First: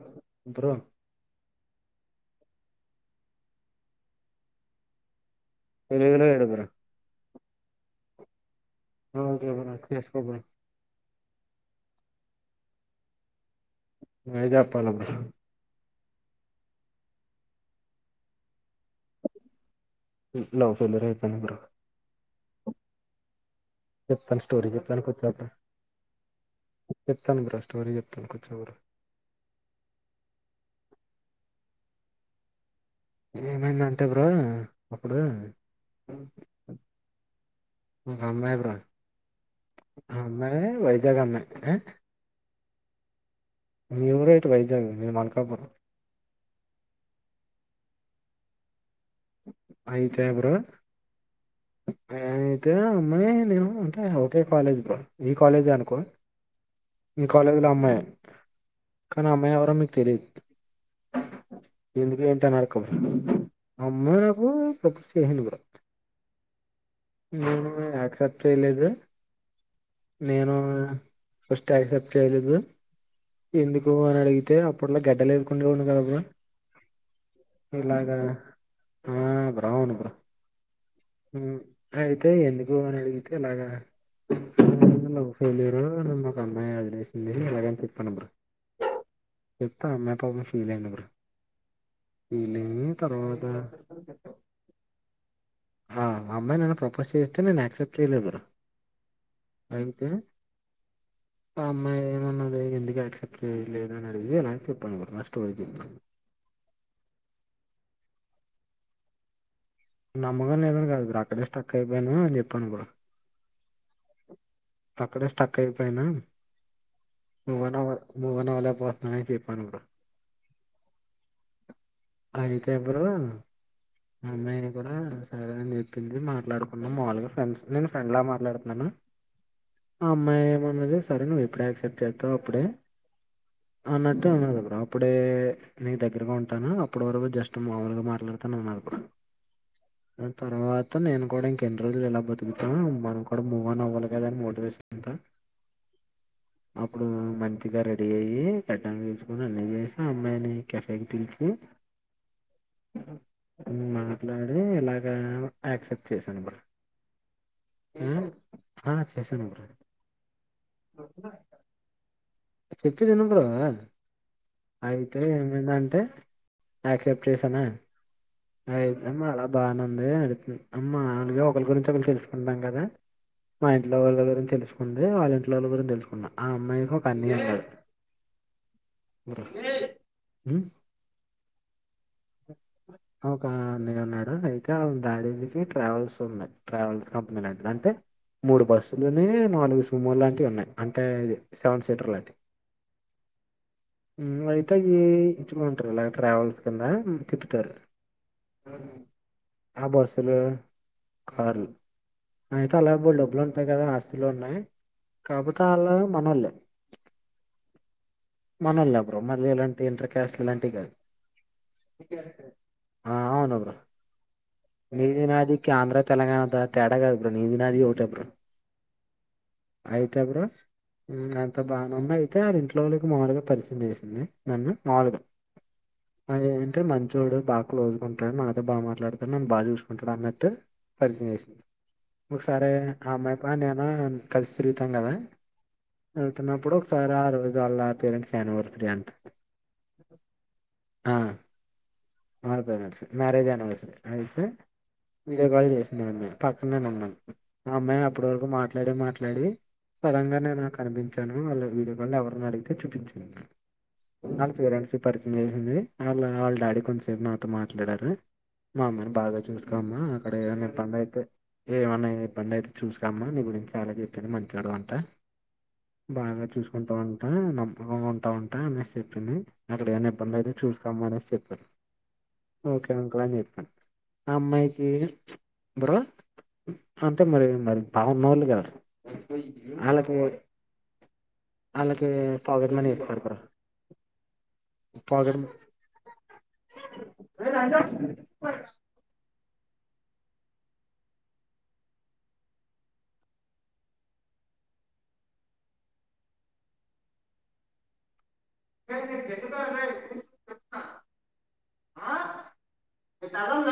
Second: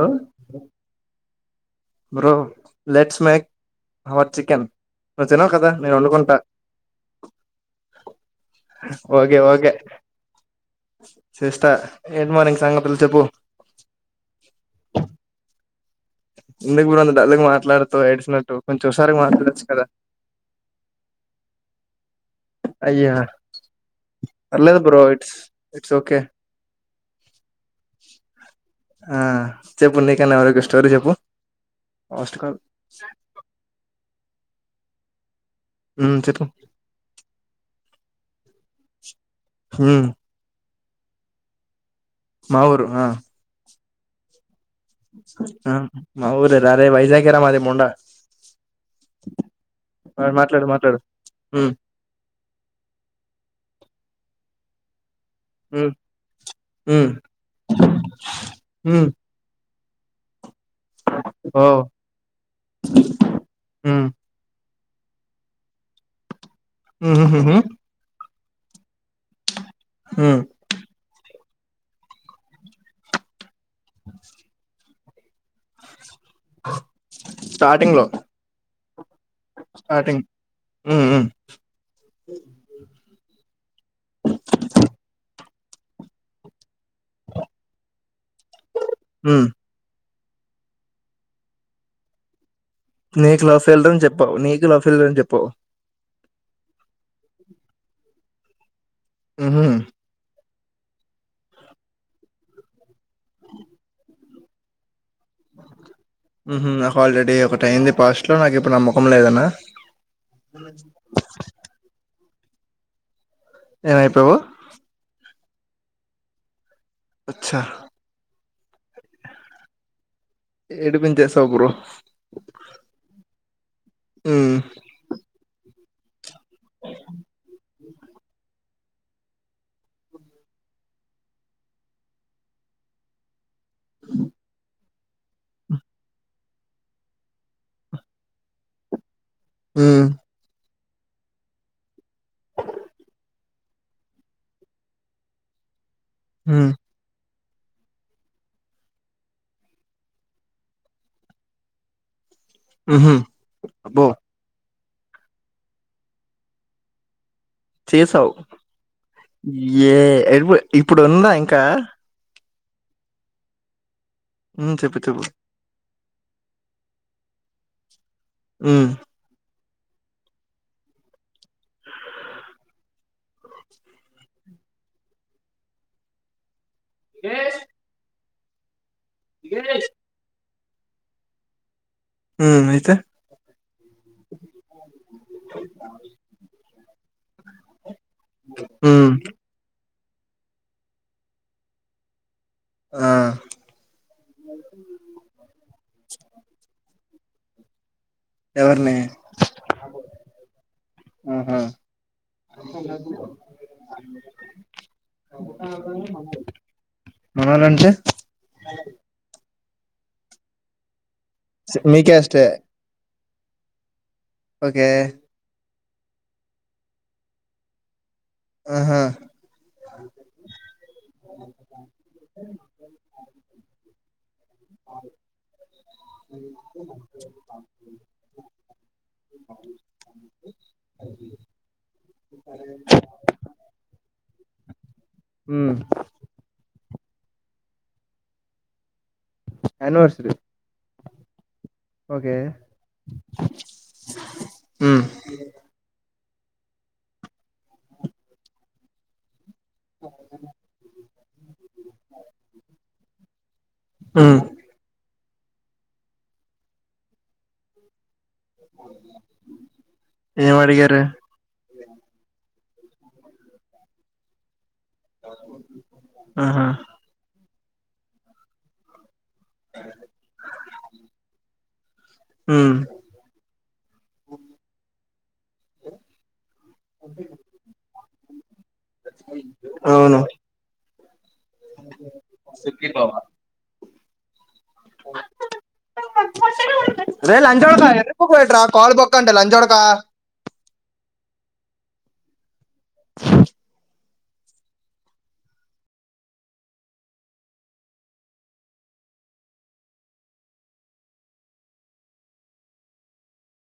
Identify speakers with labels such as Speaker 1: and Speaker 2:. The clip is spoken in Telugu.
Speaker 1: ఆ
Speaker 2: bro
Speaker 1: bro let's make our chicken నువ్ తినవు కదా నేను
Speaker 2: తెలుగులో
Speaker 1: వండుకుంటా
Speaker 2: ఏడు బ్రో ఆ,
Speaker 1: ఓకే ఓకే
Speaker 2: బ్రో చేసుకో బ్రో
Speaker 1: శ్రేష్ఠ ఏంటి మరింక సంగతులు చెప్పు
Speaker 2: వైదాపాలమా
Speaker 1: ఎందుకు బ్రో అంత డల్లుగా మాట్లాడుతవ్ ఎడ్షినట్టు కొంచెం హుషారుగా మాట్లాడచ్చు కదా
Speaker 2: లవ్ ఫెయిల్యూర్ అయిపోయింది బ్రో
Speaker 1: అయ్యా
Speaker 2: చెప్తాను స్టోరీ
Speaker 1: పర్లేదు బ్రో
Speaker 2: చెప్తాను కూర్చో
Speaker 1: ఇట్స్ ఇట్స్ ఓకే
Speaker 2: చెప్తాను బ్రో స్టోరీ చెప్తాను కూర్చో బ్రో
Speaker 1: ఆ చెప్పు నీకన్న ఎవరికి స్టోరీ చెప్పు ఆస్ట కల్
Speaker 2: ఏమైందంటే బ్రో అప్పుడు
Speaker 1: హ్మ్ చెప్పు
Speaker 2: ఒక అమ్మాయి బ్రో
Speaker 1: హ్మ్
Speaker 2: జగన్నే
Speaker 1: మా ఊరు ఆ
Speaker 2: మీ ఊరే
Speaker 1: ఆ మా ఊరేర అరే వైజాగే రా ముండా ఆ,
Speaker 2: అయితే బ్రో
Speaker 1: మాట్లాడు మాట్లాడు ఉమ్
Speaker 2: అయితే అమ్మాయి నేను అంతా ఒకే కాలేజ్ బ్రో ఈ కాలేజె
Speaker 1: ఉమ్
Speaker 2: అనుకో
Speaker 1: ఉమ్
Speaker 2: మీ కాలేజీలో అమ్మాయే
Speaker 1: ఉమ్
Speaker 2: కానీ అమ్మాయి ఎవరో మీకు తెలీద్
Speaker 1: ఓ
Speaker 2: ఎందుకు ఏంటి అని అడక్కు
Speaker 1: ఉమ్
Speaker 2: అమ్మాయిలకు [unintelligible] చేసింటిమి కదా
Speaker 1: ఉహుహుహు ఉమ్
Speaker 2: నువ్వు ఆక్సిప్టు తెలీదా
Speaker 1: ఉమ్, ఉమ్.
Speaker 2: నేను ఫస్ట్ ఆక్సెప్ట్ చేయలేదు ఎందుకు అని అడిగితే ఇప్పుట్లో గడ్డలు ఎరుకుండెవోన్ని కదా బ్రో
Speaker 1: స్టార్టింగ్ లో
Speaker 2: ఇలాగా ఆ బ్ర అవును బ్రో
Speaker 1: స్టార్టింగ్ ఉమ్ ఉమ్
Speaker 2: హ్మ్ అయితే ఎందుకు అని అడిగితే అలాగా తెలిరు నమ్మకం పాయ అనేసింది ఎలాగైనా తిప్పను బ్రో
Speaker 1: హ్మ్.
Speaker 2: [unintelligible] పగ ఫీల్ అయింది బ్రో అయ్యి
Speaker 1: నీకు
Speaker 2: తర్వాత
Speaker 1: లవ్ ఫెయిలూర అని చెప్పావ్ నీకు ఫెయిలూర్ అని చెప్పావు
Speaker 2: ఆ అమ్మాయి నా ప్రపోజ్ చేస్తే నేను యాక్సెప్ట్ చేయ్ లేదు
Speaker 1: హుహు.
Speaker 2: అయితే ఆ అమ్మాయి ఏమన్నది ఎందుక చేయలేదు ఇదే నా [unintelligible]
Speaker 1: హ్మ్ హు నాకు ఆల్రెడీ ఒకటి ఐయ్యింది పాస్ట్ లో నాకు ఇప్పుడు నమ్మకం లేదనా
Speaker 2: నమ్మగం లేదని కాదు అక్కడే స్టక్ అయిపోయాను అని చెప్ చెప్పను కూడా
Speaker 1: ఏమైపోయావు
Speaker 2: అక్కడేస్ టక్ అయిపోయినా
Speaker 1: అచ్చా!
Speaker 2: మువ్వన వద్ మూవ్ నోరు నొప్పిబుడుతుంది చెప్పను బ్రో
Speaker 1: ఏడిపించెసావ్ బ్రో
Speaker 2: అయితే బ్రో ఆ
Speaker 1: హ్మ్.
Speaker 2: అమ్మాయి ని కూడా సరే అని చెప్ సినిమా ట్లాడుకున్నా మాములుగా ఫ్రెండ్స్ నేను ఫ్రెండ్లా మాట్లాడుతున్నాను ఆ అమ్మాయి ఎం అన్నది సరే నువ్వు ఎప్పుడూ యాక్సెప్ట్ చేత్తే అప్పుడే అన్నట్టు అనల్ల బ్రో ప్పుడే నీకు దగ్గరగా ఉంటానో అప్పుడు వరకు జస్ట్ మామూలుగా మాట్లాడుతాను అన్నారు బ్రో
Speaker 1: హ్మ్.
Speaker 2: ఆ తర్వాత్ తు నేను కూడ ఇంక ఎన్ని రోజులు ఇలా బతుకుతాం మనం కూడ మువ్ ఆన్ అవ్వాల ఏదన్నా మోటివేషన్ ఇంత
Speaker 1: హ్మ్.
Speaker 2: అప్పుడూ మం గా రెడీ అయ్యి గడ్డం గీయించుకొని అన్ని చేయించుకొని అమ్మాయిని కెఫేకి పిలిచి
Speaker 1: హుహు.
Speaker 2: హుమ్
Speaker 1: అబ్బో!
Speaker 2: మాట్లాడి ఇలా నన్ను ఆక్సెప్ట్ చేశాను ఆ
Speaker 1: చేసావ్
Speaker 2: ఆ చేశాను బ్రో
Speaker 1: ఏ ఏవ్ ఇప్పుడు ఉందా ఇంకా
Speaker 2: చెప్పేది ఇనుండవా
Speaker 1: హ్మ్. చెప్పు
Speaker 2: అయితే
Speaker 1: చెప్పు.
Speaker 2: ఏమైందంటే అక్సెప్ట్ చేసనా
Speaker 1: హ్మ్.
Speaker 2: అయిదమ్మ అలా బానుంది అ అమ్మా అనగ ఒకలి గురించి ఒకలు తెలుసుకుంటాం గా మా ఇంట్లో వాళ్ళ గురించి తెలుసుకుంది వాళ్ళ ఇంట్లో వాళ్ళ గురించి తెలుసుకున్న ఆ అమ్మాయి ఒక అన్నయ్ ఉన్నాడు మ్
Speaker 1: హ్మ్. అయితే?
Speaker 2: ఒక అన్నయ్య ఉన్నాడు ఇంకా వాల డాడి కి ట్రావెల్స్ ఉంది ట్రావెల్స్ కంపెనీ లాంటిది అంటే మూడు
Speaker 1: హ్మ్.
Speaker 2: బస్సులున్నాయి నాలుగు [unintelligible] సుమో లాంటివి ఉన్నాయి అంటే సెవెన్ సీటర్లు లాంటి
Speaker 1: ఆ!
Speaker 2: మ్మ్ అయితే ఏ [inaudible] ట్రావెల్స్ తుందా తిప్పుతారు
Speaker 1: ఎవరిని?
Speaker 2: ఆ బస్సులు
Speaker 1: ఆహా!
Speaker 2: కార్లూ నేనైతే అలా బోల్డ్ డబ్బులుంటాయి కదా ఆస్తిలు ఉన్నాయి కాకపోతే వాళ్ళు మనోళ్లే
Speaker 1: మనోళ్ళంటే?
Speaker 2: మనోళ్లే బ్రో మళ్ళీ ఇలాంన్ ఇంటర్కాస్ట్ ఇలాంటివి కాదు
Speaker 1: స్ మీ క్యాస్టే
Speaker 2: ఆ అవును బ్రో
Speaker 1: ఓకే.
Speaker 2: నీది నాది క్యాంధ్ర తెలంగాణ అంత తేడా గాదు బ్రో నీది నాది ఓట్ తప్పురా
Speaker 1: ఆహా!
Speaker 2: అయితే బ్రో హ్మ్ [unintelligible] అంత బానే ఉంది అయితే అది ఇంట్లో వాళ్ళకి మాములుగా పరిచయం చేసింది నన్ను మాములుగా అది ఏంట్ మంచోడు బాగా క్లోజ్గా ఉంటాడు మనతో బాగా మాట్లాడతాడు నన్ను బాగా చూసుకుంటాడు అన్నట్టే పరిచయం చేసింది ఒ సరే ఆ అమ్మాయిపా నేనా కలిసి తిరుగుతాం కదా
Speaker 1: హ్మ్.
Speaker 2: వెళ్తున్నప్పుడు ఒకసారి ఆ రోజు వాళ్ళ పేరెంట్స్ యానివర్సరీ అంట
Speaker 1: యానివర్సరీ
Speaker 2: ఆ
Speaker 1: ఓకే.
Speaker 2: వాళ్ళ పేరెంట్స్ మ్యారేజ్ యానివర్సరీ అయితే
Speaker 1: హ్మ్.
Speaker 2: వీడియో కాల్ చేసింది [inaudible] పక్కనేనున్నాను మా అమ్మాయి అప్పటి వరకు మాట్లాడి మాట్లాడి సడన్ గా నేను కనిపించాను వాళ్ళ వీడియో కాల్ ఎవరిని అడిగితే చూపించింది
Speaker 1: హ్మ్.
Speaker 2: వాళ్ళ పేరెంట్స్కి పరిచ చయం చేసింది వాళ్ళ వాళ్ళ డాడీ కొంస్ సేపు నాతో మాట్లాడారు మా అమ్మని బాగా చూసుకో అమ్మా అక్కడ ఏమన్నా ఇబ్బంది
Speaker 1: ఏమడిగారు?
Speaker 2: అయితే ఏమన్నా ఏ ఇబ్బంది అయితే చూస్కో అమ్మ నీ గురించి చాలా చెప్పాడు మంచోడు అని ట బాగా
Speaker 1: ఆహా
Speaker 2: చూసుకుంటవంట మం బాగుంటవంట అనేసి చెప్పింది అక్కడ ఏమైనా ఇబ్బంది అయితే చూసుకోమ్మ అనేసి చెప్పారు
Speaker 1: ఉమ్
Speaker 2: ఓకే అంకుల్ అని చెప్పాను ఆ అమ్మాయికి బ్రో అంటే మరి మరి బాగున్నోలు కదా వాళ్ళకి
Speaker 1: అవును
Speaker 2: వాళ్ళకి పాకెట్ మనీ ఇస్తారు బ్రో పాకెట్ మ
Speaker 1: [unintelligible] కాల్ బొక్క అంటే జోడకా
Speaker 2: [inaudible]